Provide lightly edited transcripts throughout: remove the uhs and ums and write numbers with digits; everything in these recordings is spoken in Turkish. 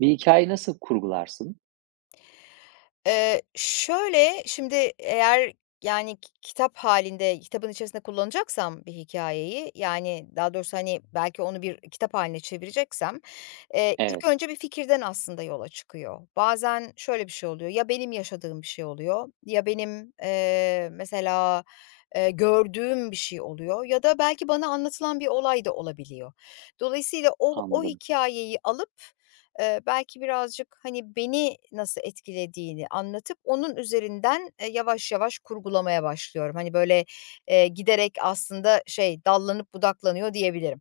Bir hikâyeyi nasıl kurgularsın? Şöyle, şimdi eğer, yani, ki kitap halinde kitabın içerisinde kullanacaksam bir hikayeyi, yani, daha doğrusu, hani, belki onu bir kitap haline çevireceksem, ilk Evet, önce bir fikirden aslında yola çıkıyor. Bazen şöyle bir şey oluyor, ya benim yaşadığım bir şey oluyor ya benim, mesela, gördüğüm bir şey oluyor ya da belki bana anlatılan bir olay da olabiliyor. Dolayısıyla o anladım, hikâyeyi alıp, belki birazcık, hani, beni nasıl etkilediğini anlatıp onun üzerinden, yavaş yavaş kurgulamaya başlıyorum. Hani, böyle, giderek aslında şey, dallanıp budaklanıyor diyebilirim.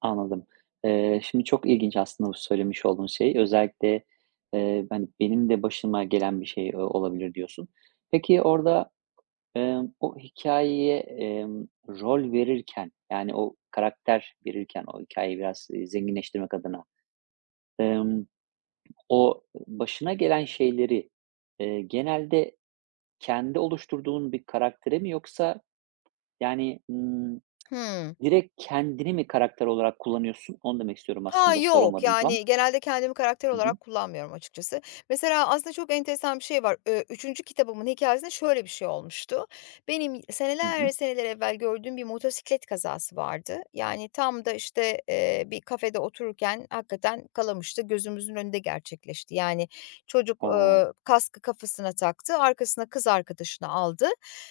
anladım. Şimdi çok ilginç aslında bu söylemiş olduğun şey. Özellikle, "Benim de başıma gelen bir şey, olabilir." diyorsun. Peki orada, o hikayeye rol verirken, o karakter verirken, o hikayeyi biraz, zenginleştirmek adına, emm, o başına gelen şeyleri, genelde kendi oluşturduğun bir karaktere mi yoksa, yani, hmm, Hımm. direkt kendini mi karakter olarak kullanıyorsun? Onu demek istiyorum Ha, aslında, yok. soramadım tam. Yani, genelde kendimi karakter Hı hı. olarak kullanmıyorum açıkçası. Mesela aslında çok enteresan bir şey var. 3. kitabımın hikayesinde şöyle bir şey olmuştu. Benim Hı seneler hı. seneler evvel gördüğüm bir motosiklet kazası vardı. Yani, tam da, işte, bir kafede otururken hakikaten kalamıştı. Gözümüzün önünde gerçekleşti. Yani, çocuk, O! Kaskı kafasına taktı, arkasına kız arkadaşını aldı,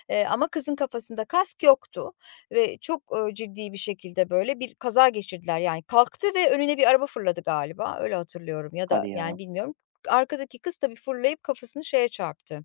ama kızın kafasında kask yoktu ve çok, ciddi bir şekilde, böyle, bir kaza geçirdiler. Yani kalktı ve önüne bir araba fırladı galiba, öyle hatırlıyorum ya da, Hadi yani, ya, bilmiyorum. Arkadaki kız tabii fırlayıp kafasını şeye çarptı.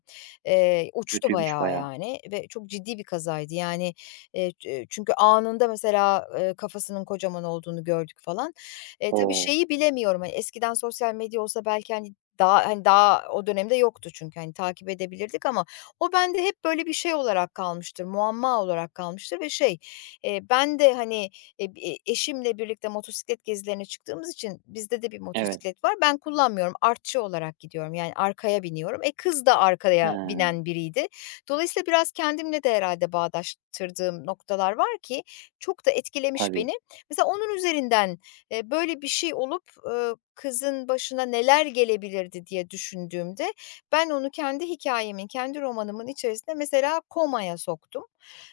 Uçtu kötüymüş bayağı, bayağı. yani, ve çok ciddi bir kazaydı. Yani, ç çünkü anında mesela, kafasının kocaman olduğunu gördük falan. Tabii Oo. şeyi bilemiyorum, hani, eskiden sosyal medya olsa belki, hani, daha, hani, daha o dönemde yoktu çünkü, hani, takip edebilirdik ama o bende hep böyle bir şey olarak kalmıştır, muamma olarak kalmıştır ve şey. Ben de, hani, b eşimle birlikte motosiklet gezilerine çıktığımız için bizde de bir Evet. motosiklet var. Ben kullanmıyorum, artçı olarak gidiyorum, yani, arkaya biniyorum. Kız da He, arkaya binen biriydi. Dolayısıyla biraz kendimle de herhalde bağdaştırdığım noktalar var ki çok da etkilemiş tabii. beni. Mesela onun üzerinden, böyle bir şey olup, kızın başına neler gelebilirdi diye düşündüğümde ben onu kendi hikayemin, kendi romanımın içerisinde mesela komaya soktum.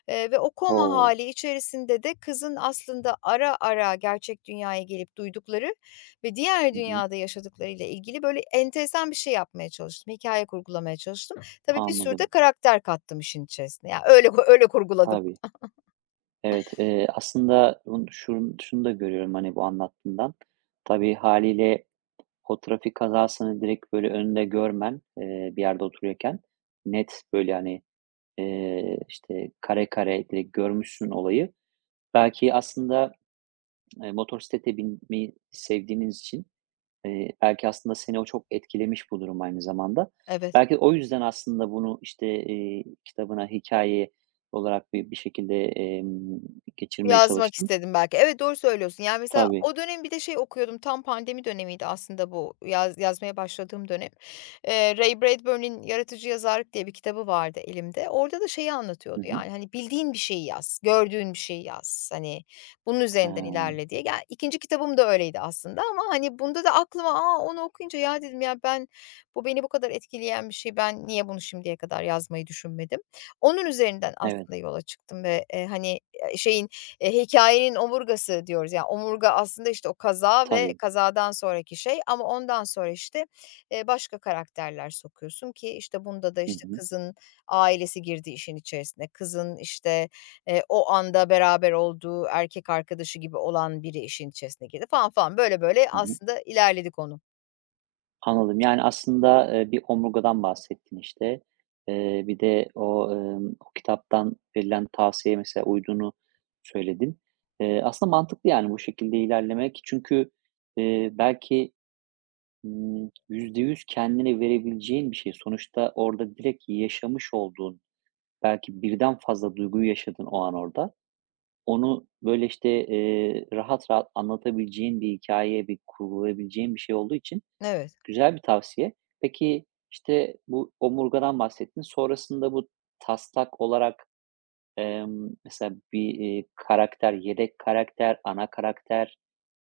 Ve o koma O! hali içerisinde de kızın aslında ara ara gerçek dünyaya gelip duydukları ve diğer Hı hı. dünyada yaşadıklarıyla ilgili böyle enteresan bir şey yapmaya çalıştım. Hikâye kurgulamaya çalıştım. Tabii bir sürü de Anladım. karakter kattım işin içerisine. Ya, öyle öyle kurguladım. Tabii. Evet, aslında bunu şunu da görüyorum, hani, bu anlattığından. Tabii haliyle o trafik kazasını direkt böyle önünde görmen, bir yerde oturuyorken net böyle, kare kare direkt görmüşsün olayı. Belki aslında motosiklete binmeyi sevdiğiniz için, belki aslında seni o çok etkilemiş bu durum aynı zamanda. Evet. Belki o yüzden aslında bunu, işte, kitabına hikaye olarak bir şekilde, geçirmeye Yazmak çalıştım. istedim belki. Evet, doğru söylüyorsun. Yani, mesela Tabii. o dönem bir de şey okuyordum, tam pandemi dönemiydi aslında bu yaz yazmaya başladığım dönem. Ray Bradbury'nin Yaratıcı Yazarlık diye bir kitabı vardı elimde. Orada da şeyi anlatıyordu, Hı hı. yani, hani, bildiğin bir şeyi yaz, gördüğün bir şeyi yaz, hani, bunun üzerinden He, ilerle diye. Yani ikinci kitabım da öyleydi aslında ama, hani, bunda da aklıma, "aa onu okuyunca ya" dedim, "Ya, bu beni bu kadar etkileyen bir şey, ben niye bunu şimdiye kadar yazmayı düşünmedim?" Onun üzerinden evet, aslında yola çıktım ve, hani, şeyin hikâyenin omurgası diyoruz. Yani, omurga aslında, işte, o kaza ve tabii. kazadan sonraki şey ama ondan sonra, işte, başka karakterler sokuyorsun ki, işte, bunda da, Hı işte, hı. kızın ailesi girdi işin içerisine. Kızın, işte, o anda beraber olduğu erkek arkadaşı gibi olan biri işin içerisine girdi falan falan. Böyle böyle Hı hı. aslında ilerledi konu. Anladım. Yani, aslında, bir omurgadan bahsettin, işte. Bir de o, o kitaptan verilen tavsiyeye mesela uyduğunu söyledin. Aslında mantıklı, yani, bu şekilde ilerlemek. Çünkü, belki, %100 kendine verebileceğin bir şey. Sonuçta orada direkt yaşamış olduğun, belki birden fazla duyguyu yaşadın o an orada. Onu, böyle, işte, rahat rahat anlatabileceğin bir hikâye, bir kurgulayabileceğin bir şey olduğu için Evet. güzel bir tavsiye. Peki, işte, bu omurgadan bahsettin. Sonrasında bu taslak olarak, mesela bir karakter, yedek karakter, ana karakter,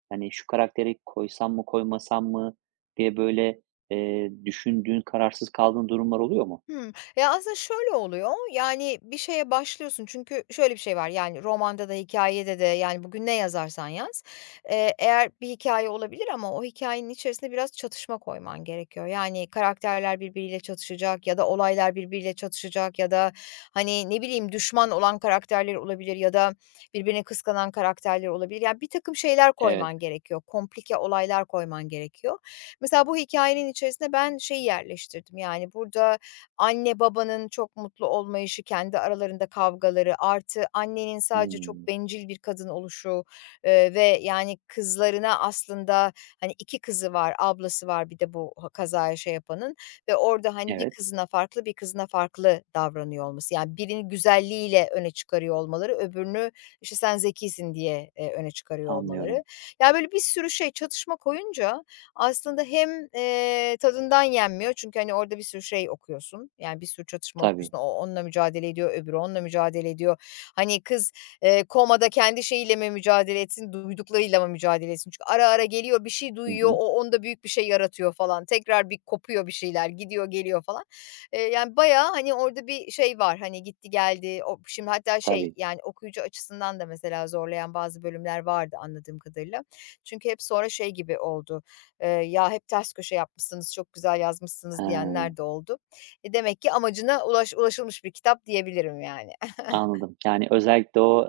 hani, şu karakteri koysam mı koymasam mı diye böyle, düşündüğün, kararsız kaldığın durumlar oluyor mu? Hımm. Ya, aslında şöyle oluyor, yani, bir şeye başlıyorsun çünkü şöyle bir şey var, yani, romanda da hikâyede de, yani, bugün ne yazarsan yaz, eğer bir hikâye olabilir ama o hikâyenin içerisine biraz çatışma koyman gerekiyor. Yani, karakterler birbiriyle çatışacak ya da olaylar birbiriyle çatışacak ya da, hani, ne bileyim, düşman olan karakterler olabilir ya da birbirini kıskanan karakterler olabilir. Yani, birtakım şeyler Evet. koyman gerekiyor, komplike olaylar koyman gerekiyor. Mesela bu hikâyenin içerisine ben şeyi yerleştirdim, yani, burada anne babanın çok mutlu olmayışı, kendi aralarında kavgaları artı annenin sadece çok Hımm. bencil bir kadın oluşu, ve yani kızlarına aslında, hani, 2 kızı var, ablası var bir de bu ha kazaya şey yapanın ve orada, hani, bir Evet, kızına farklı, bir kızına farklı davranıyor olması. Yani birini güzelliğiyle öne çıkarıyor olmaları, öbürünü, işte, "Sen zekisin." diye, öne çıkarıyor olmaları. anlıyorum. Yani böyle bir sürü şey çatışma koyunca aslında hem, tadından yenmiyor çünkü, hani, orada bir sürü şey okuyorsun. Yani, bir sürü çatışma Tabii. okuyorsun. O onunla mücadele ediyor, öbürü onunla mücadele ediyor. Hani, kız, komada kendi şeyiyle mi mücadele etsin, duyduklarıyla mı mücadele etsin? Çünkü ara ara geliyor, bir şey Hı duyuyor, hı. o onda büyük bir şey yaratıyor falan. Tekrar bir kopuyor bir şeyler, gidiyor geliyor falan. Yani, bayağı, hani, orada bir şey var, hani, gitti geldi. O şimdi hatta şey, Tabii. yani, okuyucu açısından da mesela zorlayan bazı bölümler vardı anladığım kadarıyla. Çünkü hep sonra şey gibi oldu. "Ya, hep ters köşe yapmışsınız, çok güzel yazmışsınız." He, diyenler de oldu. Demek ki amacına ulaşılmış bir kitap diyebilirim yani. anladım. Yani özellikle o,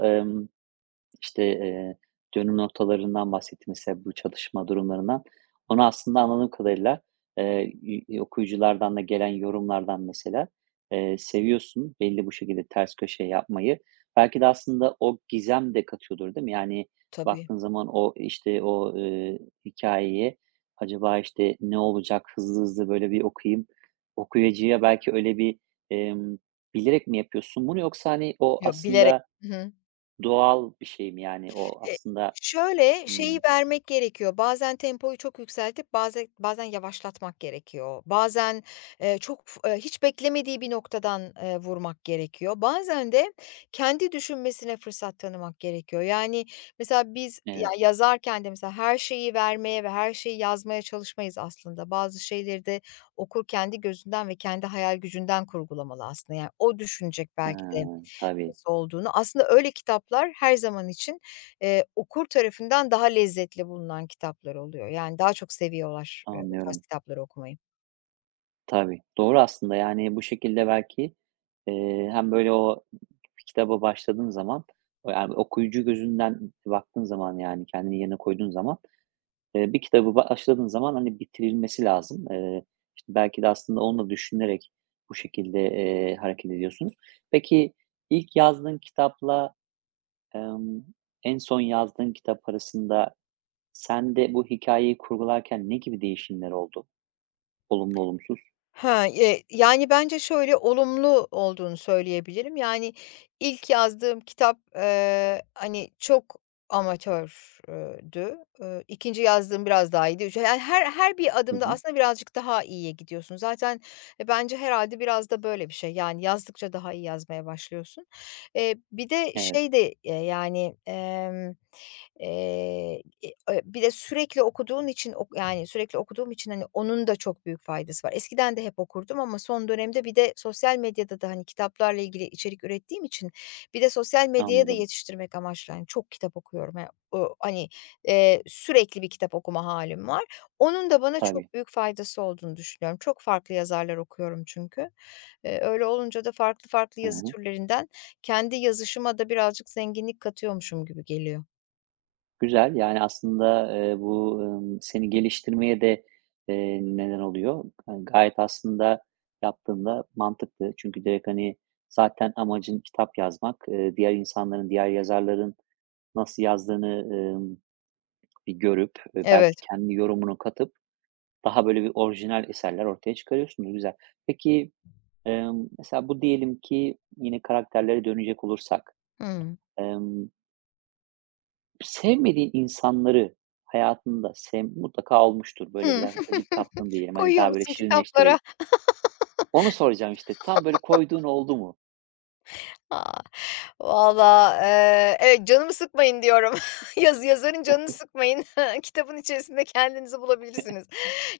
İşte, dönüm noktalarından bahsettin mesela bu çalışma durumlarından. Onu aslında anladığım kadarıyla, eee, y okuyuculardan da gelen yorumlardan mesela, seviyorsun belli bu şekilde ters köşe yapmayı. Belki de aslında o gizem de katıyordur, değil mi? Yani, Tabii. baktığın zaman o, işte, o hikâyeye acaba, işte, ne olacak, hızlı hızlı böyle bir okuyayım. Okuyucuya belki öyle bir, emm, bilerek mi yapıyorsun bunu yoksa, hani, o Yo, bilerek. aslında, Hı hı. doğal bir şey mi yani o Eee, aslında? Şöyle, şeyi Hımm, vermek gerekiyor, bazen tempoyu çok yükseltip bazen yavaşlatmak gerekiyor. Bazen, çok f hiç beklemediği bir noktadan, vurmak gerekiyor. Bazen de kendi düşünmesine fırsat tanımak gerekiyor. Yani, mesela biz ya, evet. yazarken de mesela her şeyi vermeye ve her şeyi yazmaya çalışmayız aslında. Bazı şeyleri de okur kendi gözünden ve kendi hayal gücünden kurgulamalı aslında. Yani, o düşünecek He, belki de tabii, nasıl olduğunu. Aslında öyle kitaplar her zaman için, okur tarafından daha lezzetli bulunan kitaplar oluyor. Yani daha çok seviyorlar, o tarz anlıyorum. kitapları okumayı. Tabii, doğru aslında yani bu şekilde belki, hem böyle o kitaba başladığın zaman, o yani okuyucu gözünden baktığın zaman yani kendini yerine koyduğun zaman, bir kitabı başladığın zaman hani bitirilmesi lazım. İşte belki de aslında onu da düşünerek bu şekilde, hareket ediyorsunuz. Peki ilk yazdığın kitapla, emm, en son yazdığın kitap arasında sen de bu hikayeyi kurgularken ne gibi değişimler oldu? Olumlu, olumsuz. Ha, yani, bence şöyle, olumlu olduğunu söyleyebilirim. Yani, ilk yazdığım kitap, hani, çok amatördü. Dü. Yazdığım biraz daha iyiydi. Üç yani, her bir Hı adımda hı. aslında birazcık daha iyiye gidiyorsun. Zaten, bence herhalde biraz da böyle bir şey. Yani, yazdıkça daha iyi yazmaya başlıyorsun. Bir de Evet, şey de, yani, Eee, e bir de sürekli okuduğun için yani, sürekli okuduğum için, hani, onun da çok büyük faydası var. Eskiden de hep okurdum ama son dönemde bir de sosyal medyada da, hani, kitaplarla ilgili içerik ürettiğim için bir de sosyal medyaya da anladım. yetiştirmek amaçlı, hani, çok kitap okuyorum. Ya, o, hani, sürekli bir kitap okuma halim var. Onun da bana Tabii. çok büyük faydası olduğunu düşünüyorum. Çok farklı yazarlar okuyorum çünkü. Öyle olunca da farklı farklı Hı yazı hı. türlerinden kendi yazışıma da birazcık zenginlik katıyormuşum gibi geliyor. Güzel, yani, aslında, bu, seni geliştirmeye de, neden oluyor. Hani, gayet aslında yaptığında mantıklı. Çünkü direkt, hani, zaten amacın kitap yazmak. Diğer insanların, diğer yazarların nasıl yazdığını, bir görüp, belki Evet. kendi yorumunu katıp daha böyle bir orijinal eserler ortaya çıkarıyorsunuz. Güzel. Peki, mesela bu diyelim ki yine karakterlere dönecek olursak, Hımm. emm, sevmediğin insanları hayatında mutlaka olmuştur, böyle Hımm. biraz acık kaptın diyelim, hani, Koyuyor daha böyle musun kitaplara? şirinleştireyim. Onu soracağım, işte, tam böyle koyduğun oldu mu? A! Valla, evet, canımı sıkmayın diyorum. Yazarın canını sıkmayın. Kitabın içerisinde kendinizi bulabilirsiniz.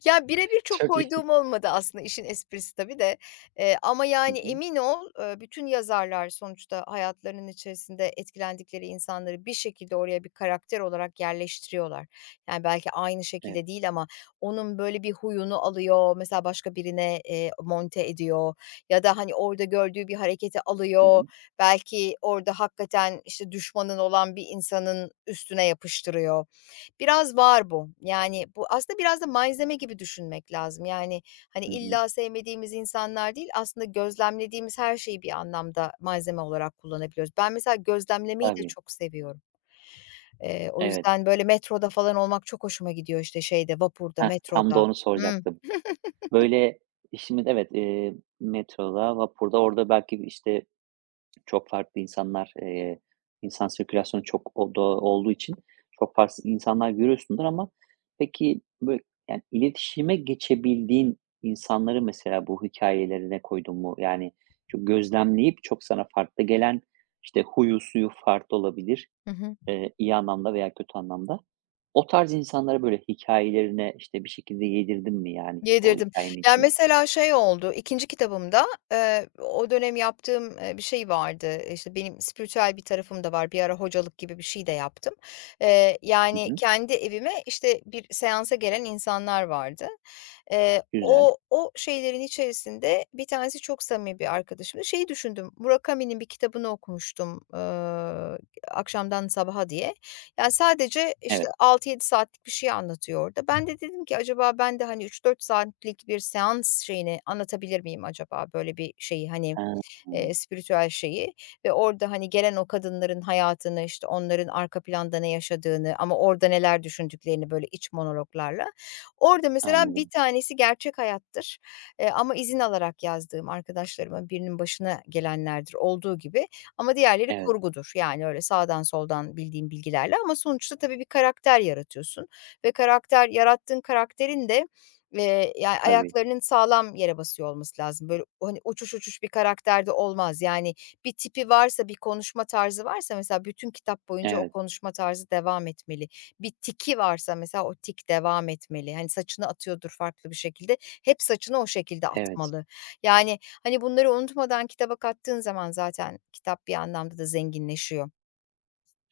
Ya, birebir çok Çok iyi. koyduğum olmadı aslında işin esprisi tabii de, ama Hı yani hı. emin ol, bütün yazarlar sonuçta hayatlarının içerisinde etkilendikleri insanları bir şekilde oraya bir karakter olarak yerleştiriyorlar. Yani belki aynı Evet. şekilde değil ama onun böyle bir huyunu alıyor, mesela başka birine, monte ediyor ya da, hani, orada gördüğü bir hareketi Hı alıyor. hı. Belki orada hakikaten, işte, düşmanın olan bir insanın üstüne yapıştırıyor. Biraz var bu. Yani, bu aslında biraz da malzeme gibi düşünmek lazım. Yani, hani, Hı hı. illa sevmediğimiz insanlar değil, aslında gözlemlediğimiz her şeyi bir anlamda malzeme olarak kullanabiliyoruz. Ben mesela gözlemlemeyi de Tabii. çok seviyorum. O Evet. yüzden, böyle, metroda falan olmak çok hoşuma gidiyor, işte, şeyde, vapurda, Heh, tam da metroda. onu Hıı. soracaktım. Böyle, şimdi evet, metroda, vapurda, orada belki, işte, çok farklı insanlar, insan sirkülasyonu çok o da olduğu için çok farklı insanlar görüyorsundur ama peki, böyle, yani, iletişime geçebildiğin insanları mesela bu hikayelerine koydun mu? Yani, çok gözlemleyip çok sana farklı gelen, işte, huyu suyu farklı olabilir, Hı hı. İyi anlamda veya kötü anlamda. O tarz insanlara, böyle, hikayelerine işte, bir şekilde yedirdin mi, yani, o Yedirdim. hikâyenin Yani içine? mesela şey oldu, 2. kitabımda, o dönem yaptığım, bir şey vardı. İşte, benim spiritüel bir tarafım da var. Bir ara hocalık gibi bir şey de yaptım. Hı Yani, hı. kendi evime, işte, bir seansa gelen insanlar vardı. Eee, Güzel. o o şeylerin içerisinde bir tanesi çok samimi bir arkadaşımdı. Şeyi düşündüm, Murakami'nin bir kitabını okumuştum, "Akşamdan Sabaha" diye. Yani sadece, işte, Evet. 6-7 saatlik bir şey anlatıyor orada. Ben de dedim ki acaba ben de, hani, 3-4 saatlik bir seans şeyini anlatabilir miyim acaba böyle bir şeyi, hani, Ha, hı. spiritüel şeyi ve orada, hani, gelen o kadınların hayatını, işte, onların arka planda ne yaşadığını ama orada neler düşündüklerini, böyle, iç monologlarla. Orada mesela bir Anladım. tanesi gerçek hayattır, ama izin alarak yazdığım arkadaşlarımın birinin başına gelenlerdir olduğu gibi ama diğerleri Evet, kurgudur. Yani öyle sağdan soldan bildiğim bilgilerle ama sonuçta tabii bir karakter yaratıyorsun ve karakter yarattığın karakterin de yani, tabii. ayaklarının sağlam yere basıyor olması lazım. Böyle, hani, uçuş uçuş bir karakterde olmaz. Yani, bir tipi varsa, bir konuşma tarzı varsa mesela bütün kitap boyunca o Evet. konuşma tarzı devam etmeli. Bir tiki varsa mesela o tik devam etmeli. Hani, saçını atıyordur farklı bir şekilde, hep saçını o şekilde Evet, atmalı. Yani, hani, bunları unutmadan kitaba kattığın zaman zaten kitap bir anlamda da zenginleşiyor.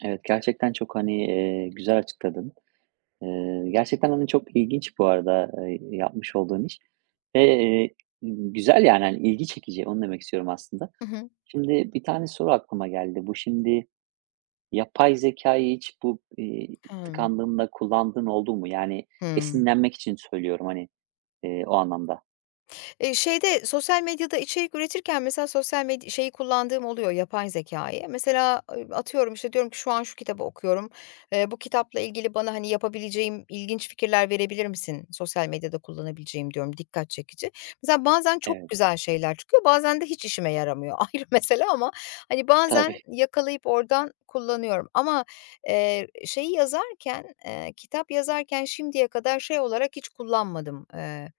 evet, gerçekten çok, hani, güzel açıkladın. Gerçekten, hani, çok ilginç bu arada, yapmış olduğun iş ve, güzel, yani, hani, ilgi çekici, onu demek istiyorum aslında. Hı hı. Şimdi bir tane soru aklıma geldi. Bu şimdi yapay zekayı hiç Hımm. tıkandığında kullandığın oldu mu? Yani Hımm. esinlenmek için söylüyorum, hani, o anlamda. Şeyde, sosyal medyada içerik üretirken mesela sosyal şeyi kullandığım oluyor, yapay zekayı. Mesela, atıyorum, işte, diyorum ki şu an şu kitabı okuyorum. Bu kitapla ilgili bana, hani, yapabileceğim ilginç fikirler verebilir misin? Sosyal medyada kullanabileceğim diyorum, dikkat çekici. Mesela bazen çok Evet, güzel şeyler çıkıyor, bazen de hiç işime yaramıyor. Ayrı mesele ama, hani, bazen tabii. yakalayıp oradan kullanıyorum. Ama, şeyi yazarken, kitap yazarken şimdiye kadar şey olarak hiç kullanmadım.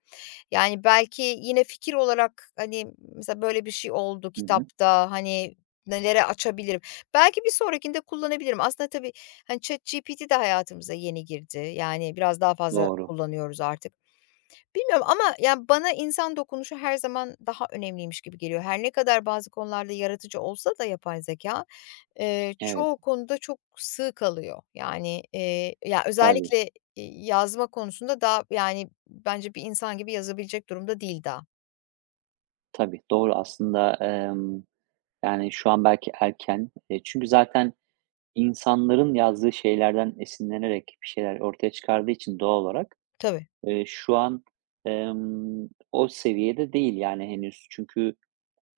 Yani, belki yine fikir olarak, hani, mesela böyle bir şey oldu Hı hı. kitapta, hani, nelere açabilirim? Belki bir sonrakinde kullanabilirim. Aslında tabii, hani, ChatGPT de hayatımıza yeni girdi. Yani, biraz daha fazla Doğru. kullanıyoruz artık. Bilmiyorum ama yani bana insan dokunuşu her zaman daha önemliymiş gibi geliyor. Her ne kadar bazı konularda yaratıcı olsa da yapay zeka, Evet, çoğu konuda çok sığ kalıyor. Yani, ya, tabii. özellikle, yazma konusunda daha, yani, bence bir insan gibi yazabilecek durumda değil daha. Tabii, doğru. Aslında, yani, şu an belki erken. Çünkü zaten insanların yazdığı şeylerden esinlenerek bir şeyler ortaya çıkardığı için doğal olarak, Tabii. Şu an, o seviyede değil, yani, henüz. Çünkü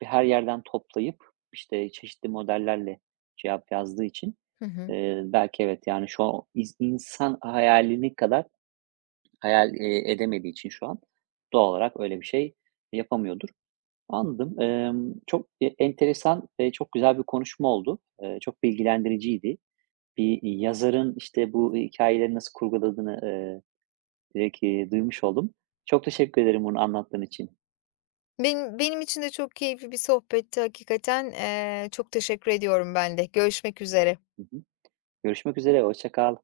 her yerden toplayıp, işte, çeşitli modellerle cevap yazdığı için, Hı hı. Belki evet, yani, şu an insan hayalini kadar hayal, edemediği için şu an doğal olarak öyle bir şey yapamıyordur. Anladım. Çok, enteresan ve çok güzel bir konuşma oldu. Çok bilgilendiriciydi. Bir yazarın, işte, bu hikayeleri nasıl kurguladığını, direkt, duymuş oldum. Çok teşekkür ederim bunu anlattığın için. Benim için de çok keyifli bir sohbetti hakikaten. Çok teşekkür ediyorum ben de. Görüşmek üzere. Hı hı. Görüşmek üzere, hoşça kal.